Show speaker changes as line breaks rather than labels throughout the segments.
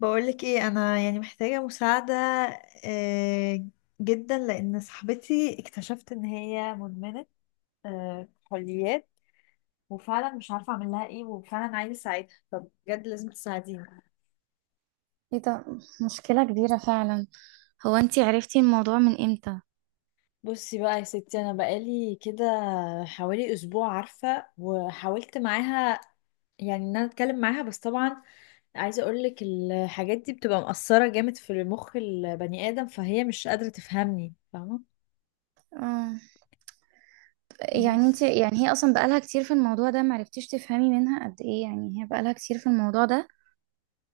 بقولك ايه، انا يعني محتاجة مساعدة آه، جدا لان صاحبتي اكتشفت ان هي مدمنة كحوليات. وفعلا مش عارفة اعمل لها ايه، وفعلا عايزة اساعدها. طب بجد لازم تساعديني.
ايه ده؟ مشكلة كبيرة فعلا. هو انتي عرفتي الموضوع من امتى؟
بصي بقى يا ستي، انا بقالي كده حوالي اسبوع عارفه، وحاولت معاها، يعني ان انا اتكلم معاها، بس طبعا عايزه اقولك الحاجات دي بتبقى مأثره جامد في مخ البني ادم، فهي مش قادره تفهمني فاهمه.
اه، يعني انتي
بس
يعني هي اصلا بقالها كتير في الموضوع ده؟ معرفتيش تفهمي منها قد ايه يعني هي بقالها كتير في الموضوع ده؟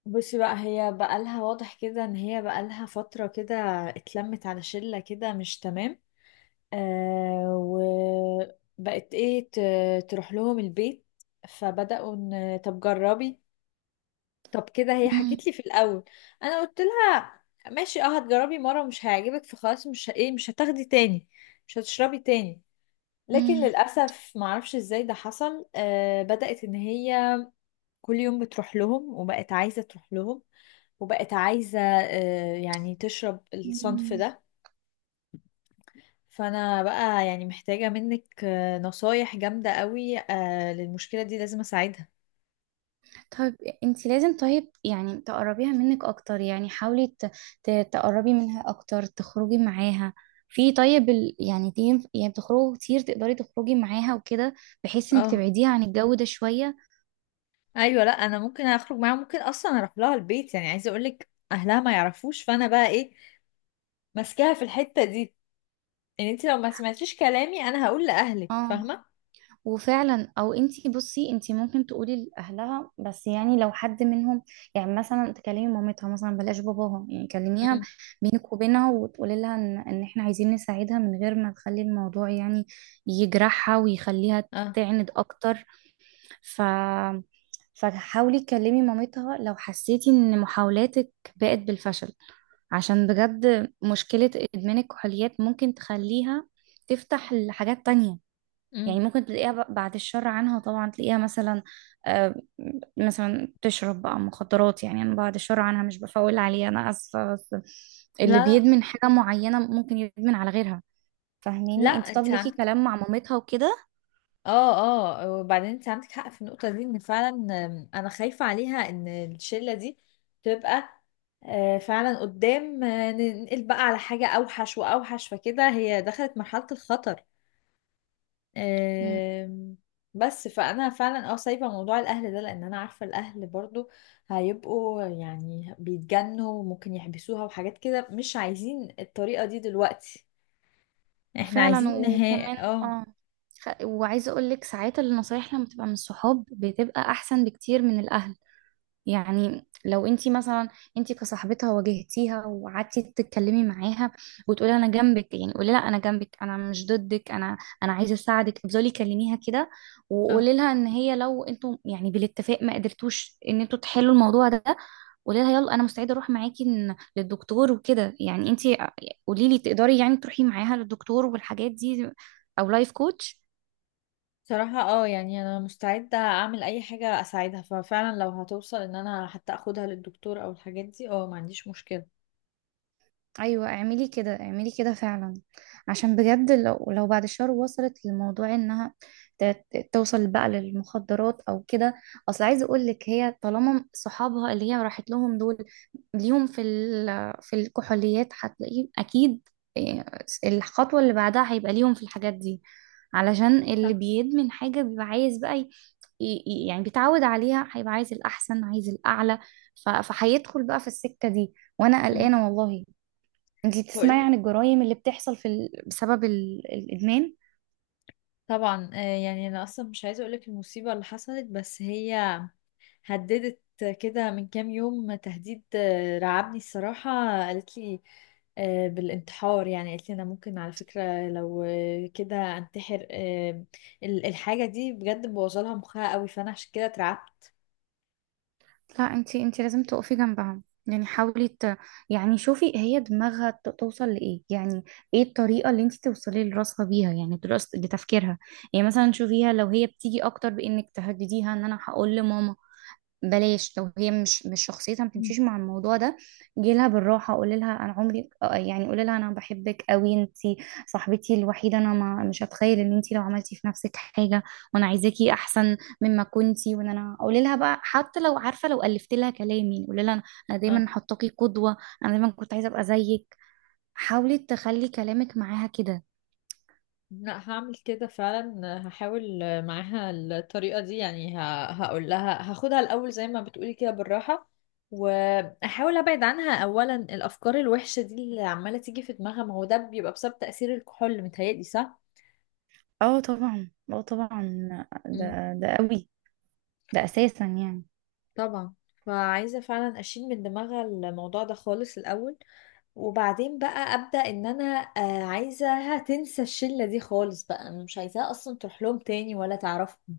بصي بقى، هي بقالها واضح كده ان هي بقالها فترة كده اتلمت على شلة كده مش تمام. وبقت ايه تروح لهم البيت، فبدأوا ان طب جربي. طب كده هي
مم.
حكت لي في الاول. انا قلت لها ماشي، اه، هتجربي مرة مش هيعجبك، فخلاص مش ه- ايه مش هتاخدي تاني، مش هتشربي تاني. لكن
مم.
للأسف معرفش ازاي ده حصل. بدأت ان هي كل يوم بتروح لهم، وبقت عايزة تروح لهم، وبقت عايزة يعني تشرب الصنف
مم.
ده. فأنا بقى يعني محتاجة منك نصايح جامدة قوي للمشكلة دي. لازم أساعدها.
طيب، انتي لازم، طيب يعني تقربيها منك اكتر، يعني حاولي تقربي منها اكتر، تخرجي معاها في، طيب يعني تيم، يعني بتخرجوا كتير، تقدري تخرجي معاها وكده، بحيث انك
اه،
تبعديها عن الجو ده شوية.
أيوة، لأ، أنا ممكن أخرج معاها، ممكن أصلا أروح لها البيت. يعني عايزة أقولك أهلها ما يعرفوش، فأنا بقى إيه ماسكاها في الحتة دي، إن أنت لو ما سمعتيش كلامي أنا هقول لأهلك،
اه،
فاهمة؟
وفعلا، او انتي بصي، انتي ممكن تقولي لاهلها، بس يعني لو حد منهم، يعني مثلا تكلمي مامتها، مثلا بلاش باباها، يعني كلميها
امم.
بينك وبينها وتقولي لها ان ان احنا عايزين نساعدها من غير ما نخلي الموضوع يعني يجرحها ويخليها
اه.
تعند اكتر. ف فحاولي تكلمي مامتها لو حسيتي ان محاولاتك بقت بالفشل، عشان بجد مشكلة ادمان الكحوليات ممكن تخليها تفتح لحاجات تانية.
امم.
يعني ممكن تلاقيها بعد الشر عنها طبعا، تلاقيها مثلا آه، مثلا بتشرب بقى مخدرات، يعني انا بعد الشر عنها، مش بفول عليها، انا اسفه، بس
لا،
اللي
لا،
بيدمن حاجه معينه ممكن يدمن على غيرها.
لا،
فاهميني انت؟ طب
انت
ليكي
عندك.
كلام مع مامتها وكده.
اه، اه، وبعدين انت عندك حق في النقطة دي، ان فعلا انا خايفة عليها ان الشلة دي تبقى فعلا قدام، ننقل بقى على حاجة اوحش واوحش، فكده هي دخلت مرحلة الخطر.
مم.
آم، بس فانا فعلا سايبة موضوع الاهل ده، لان انا عارفة الاهل برضو هيبقوا يعني بيتجنوا، وممكن يحبسوها وحاجات كده. مش عايزين الطريقة دي دلوقتي، احنا
فعلا،
عايزين نهاية.
وكمان
اه.
اه، وعايزه اقول لك ساعات النصايح لما بتبقى من الصحاب بتبقى احسن بكتير من الاهل. يعني لو انت مثلا، انت كصاحبتها واجهتيها وقعدتي تتكلمي معاها وتقولي انا جنبك، يعني قولي لها انا جنبك، انا مش ضدك، انا انا عايزه اساعدك. افضلي كلميها كده
اه،
وقولي لها ان هي لو انتوا يعني بالاتفاق ما قدرتوش ان انتوا تحلوا الموضوع ده، قولي لها يلا انا مستعده اروح معاكي للدكتور وكده. يعني انت قولي لي تقدري يعني تروحي معاها للدكتور والحاجات دي او لايف كوتش؟
صراحة يعني انا مستعدة اعمل اي حاجة اساعدها، ففعلا لو هتوصل ان انا حتى اخدها للدكتور او الحاجات دي ما عنديش مشكلة.
ايوه اعملي كده، اعملي كده فعلا، عشان بجد لو لو بعد شهر وصلت للموضوع انها ت- توصل بقى للمخدرات او كده. اصل عايزه اقول لك هي طالما صحابها اللي هي راحت لهم دول ليهم في في الكحوليات، هتلاقيه اكيد إيه، الخطوه اللي بعدها هيبقى ليهم في الحاجات دي، علشان اللي
صح.
بيدمن حاجه بيبقى عايز بقى، يعني بيتعود عليها، هيبقى عايز الاحسن، عايز الاعلى. فهيدخل بقى في السكه دي، وانا
امم
قلقانه والله. انتي بتسمعي
بقولك
عن الجرائم اللي بتحصل في بسبب الإدمان؟
طبعا، يعني انا اصلا مش عايزة اقولك المصيبة اللي حصلت، بس هي هددت كده من كام يوم تهديد رعبني الصراحة. قالت لي بالانتحار، يعني قالت لي انا ممكن على فكرة لو كده انتحر. الحاجة دي بجد مبوظة لها مخها قوي، فانا عشان كده
لا، انتي انتي لازم تقفي جنبهم، يعني حاولي يعني شوفي هي دماغها توصل لإيه، يعني ايه الطريقة اللي انتي توصلي لراسها بيها، يعني دراسة لتفكيرها. يعني مثلا شوفيها لو هي بتيجي اكتر بإنك تهدديها ان انا هقول لماما، بلاش لو هي مش مش شخصيتها ما
اترعبت.
بتمشيش مع الموضوع ده. جيلها بالراحه، قولي لها انا عمري آه، يعني قولي لها انا بحبك قوي، انت صاحبتي الوحيده، انا ما مش هتخيل ان انت لو عملتي في نفسك حاجه، وانا عايزاكي احسن مما كنتي، وان انا قولي لها بقى حتى لو عارفه لو الفت لها كلامي، قولي لها انا أنا دايما حطاكي قدوه، انا دايما كنت عايزه ابقى زيك. حاولي تخلي كلامك معاها كده.
لا، هعمل كده فعلا، هحاول معاها الطريقة دي. يعني هقول لها هاخدها الأول زي ما بتقولي كده بالراحة، وأحاول أبعد عنها أولا الأفكار الوحشة دي اللي عمالة تيجي في دماغها. ما هو ده بيبقى بسبب تأثير الكحول، متهيألي صح؟
اه طبعا، اه طبعا،
مم.
ده ده قوي، ده اساسا يعني.
طبعا. فعايزة فعلا أشيل من دماغها الموضوع ده خالص الأول، وبعدين بقى أبدأ إن أنا عايزاها تنسى الشلة دي خالص بقى، أنا مش عايزاها أصلا تروح لهم تاني ولا تعرفهم.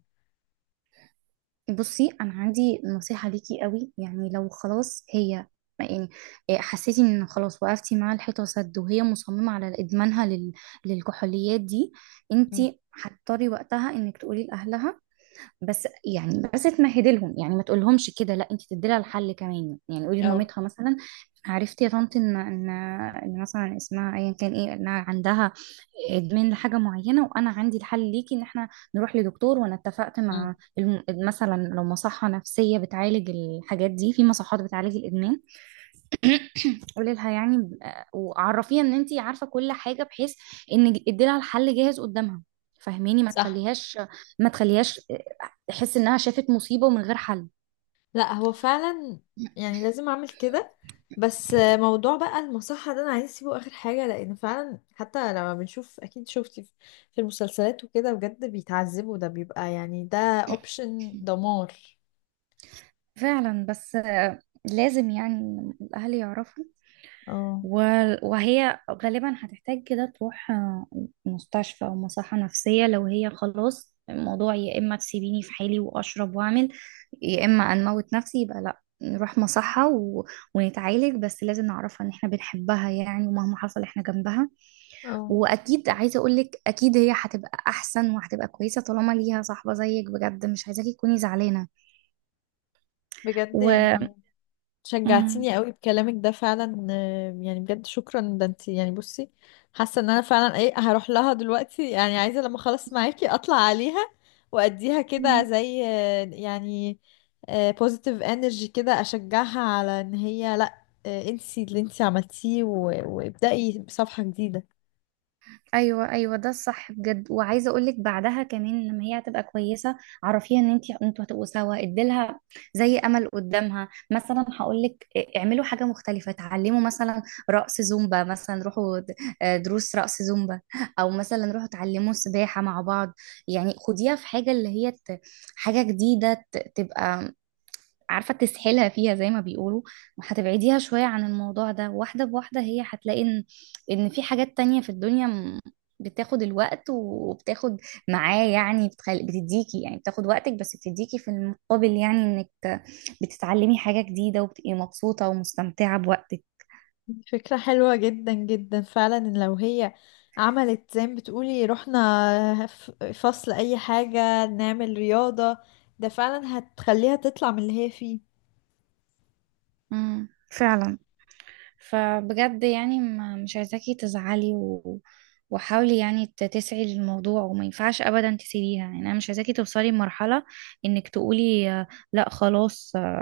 بصي انا عندي نصيحة ليكي قوي، يعني لو خلاص هي يعني إيه، حسيتي ان خلاص وقفتي مع الحيطة سد، وهي مصممة على ادمانها للكحوليات دي،
مم.
انتي هتضطري وقتها انك تقولي لاهلها، بس يعني بس تمهدي لهم، يعني ما تقولهمش كده، لا انتي تدي لها الحل كمان، يعني قولي
أو.
لمامتها مثلا عرفتي يا طنط ان ان إن مثلا اسمها ايا كان ايه انها عندها ادمان لحاجه معينه، وانا عندي الحل ليكي ان احنا نروح لدكتور، وانا اتفقت مع
مم.
مثلا لو مصحه نفسيه بتعالج الحاجات دي، في مصحات بتعالج الادمان. قولي لها يعني وعرفيها ان انت عارفه كل حاجه، بحيث ان ادي لها الحل جاهز قدامها. فهميني، ما
صح.
تخليهاش، ما تخليهاش تحس انها شافت مصيبه ومن غير حل.
لا هو فعلا يعني لازم اعمل كده. بس موضوع بقى المصحة ده انا عايز اسيبه اخر حاجة، لان فعلا حتى لما بنشوف اكيد شفتي في المسلسلات وكده بجد بيتعذبوا، ده بيبقى يعني ده اوبشن دمار.
فعلا بس آه، لازم يعني الأهل يعرفوا،
اه.
وهي غالبا هتحتاج كده تروح آه، مستشفى أو مصحة نفسية. لو هي خلاص الموضوع يا إما تسيبيني في حالي وأشرب وأعمل، يا إما أنموت نفسي، يبقى لأ، نروح مصحة ونتعالج، بس لازم نعرفها إن إحنا بنحبها يعني، ومهما حصل إحنا جنبها.
اه،
وأكيد عايزة أقولك أكيد هي هتبقى أحسن وهتبقى كويسة طالما ليها صاحبة زيك. بجد مش عايزاكي تكوني زعلانة
بجد
و...
يعني شجعتيني قوي بكلامك ده فعلا، يعني بجد شكرا. ده انت، يعني بصي، حاسه ان انا فعلا ايه هروح لها دلوقتي، يعني عايزه لما اخلص معاكي اطلع عليها، واديها كده
مم.
زي يعني بوزيتيف انرجي كده، اشجعها على ان هي لا، انسي اللي انت عملتيه، وابدأي صفحه جديده.
ايوه ايوه، ده الصح بجد. وعايزه اقول لك بعدها كمان لما هي هتبقى كويسه، عرفيها ان انت انتوا هتبقوا سوا، اديلها زي امل قدامها. مثلا هقول لك اعملوا حاجه مختلفه، اتعلموا مثلا رقص زومبا، مثلا روحوا آه، دروس رقص زومبا، او مثلا روحوا اتعلموا سباحه مع بعض. يعني خديها في حاجه، اللي هي حاجه جديده تبقى عارفة تسحلها فيها زي ما بيقولوا. هتبعديها شوية عن الموضوع ده، واحدة بواحدة هي هتلاقي ان ان في حاجات تانية في الدنيا بتاخد الوقت وبتاخد معاه، يعني بتديكي يعني، بتاخد وقتك بس بتديكي في المقابل، يعني انك بتتعلمي حاجة جديدة وبتبقي مبسوطة ومستمتعة بوقتك.
فكرة حلوة جدا جدا فعلا، إن لو هي عملت زي ما بتقولي رحنا فصل أي حاجة، نعمل رياضة. ده فعلا هتخليها تطلع من اللي هي فيه.
امم، فعلا. فبجد يعني مش عايزاكي تزعلي وحاولي يعني تسعي للموضوع، وما ينفعش ابدا تسيبيها. يعني انا مش عايزاكي توصلي لمرحله انك تقولي آه، لا خلاص، آه،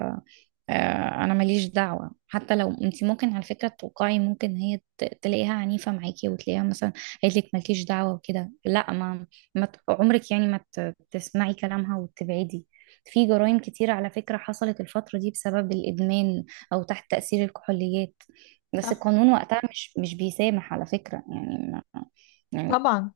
انا ماليش دعوه. حتى لو انت ممكن على فكره توقعي، ممكن هي تلاقيها عنيفه معاكي، وتلاقيها مثلا قالت لك مالكيش دعوه وكده، لا ما, ما عمرك يعني ما تسمعي كلامها وتبعدي. في جرائم كتير على فكره حصلت الفتره دي بسبب الادمان او تحت تاثير الكحوليات، بس
صح.
القانون وقتها مش مش بيسامح على فكره، يعني ما يعني،
طبعا.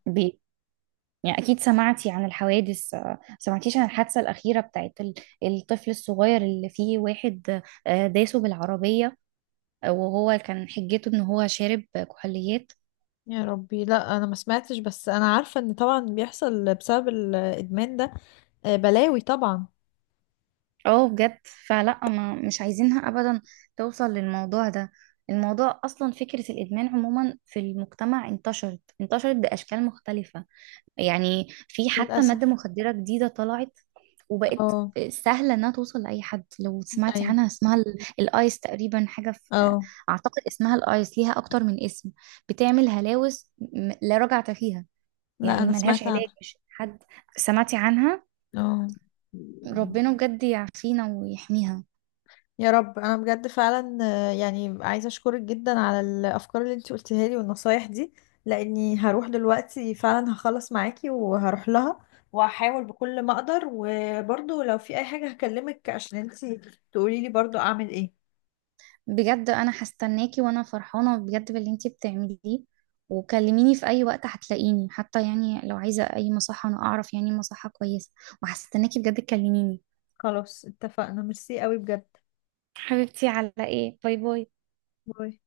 يعني أكيد سمعتي عن الحوادث آه، سمعتيش عن الحادثة الأخيرة بتاعت الطفل الصغير اللي فيه واحد آه، داسه بالعربية آه، وهو كان حجته إن هو شارب كحوليات؟
يا ربي، لا أنا ما سمعتش، بس أنا عارفة إن طبعا بيحصل بسبب الإدمان ده بلاوي طبعا.
اه بجد، فلا ما مش عايزينها أبدا توصل للموضوع ده. الموضوع أصلا فكرة الإدمان عموما في المجتمع انتشرت، انتشرت بأشكال مختلفة. يعني في حتى مادة
للأسف.
مخدرة جديدة طلعت وبقت
اه.
سهلة انها توصل لأي حد. لو سمعتي
أيوه.
عنها اسمها الايس تقريبا، حاجة في
اه.
اعتقد اسمها الايس، ليها اكتر من اسم، بتعمل هلاوس لا رجعة فيها،
لا
يعني
أنا
ملهاش
سمعت
علاج.
عنها.
مش حد سمعتي عنها؟
اه.
ربنا بجد يعافينا ويحميها.
يا رب، انا بجد فعلا يعني عايزه اشكرك جدا على الافكار اللي انت قلتها لي والنصايح دي، لاني هروح دلوقتي فعلا، هخلص معاكي وهروح لها، وهحاول بكل ما اقدر. وبرضو لو في اي حاجه هكلمك عشان انت تقولي لي برضو اعمل ايه.
بجد انا هستناكي، وانا فرحانه بجد باللي انتي بتعمليه، وكلميني في اي وقت هتلاقيني. حتى يعني لو عايزه اي مصحه، انا اعرف يعني مصحه كويسه، وهستناكي بجد تكلميني.
خلاص اتفقنا. ميرسي قوي بجد.
حبيبتي، على ايه، باي باي.
باي.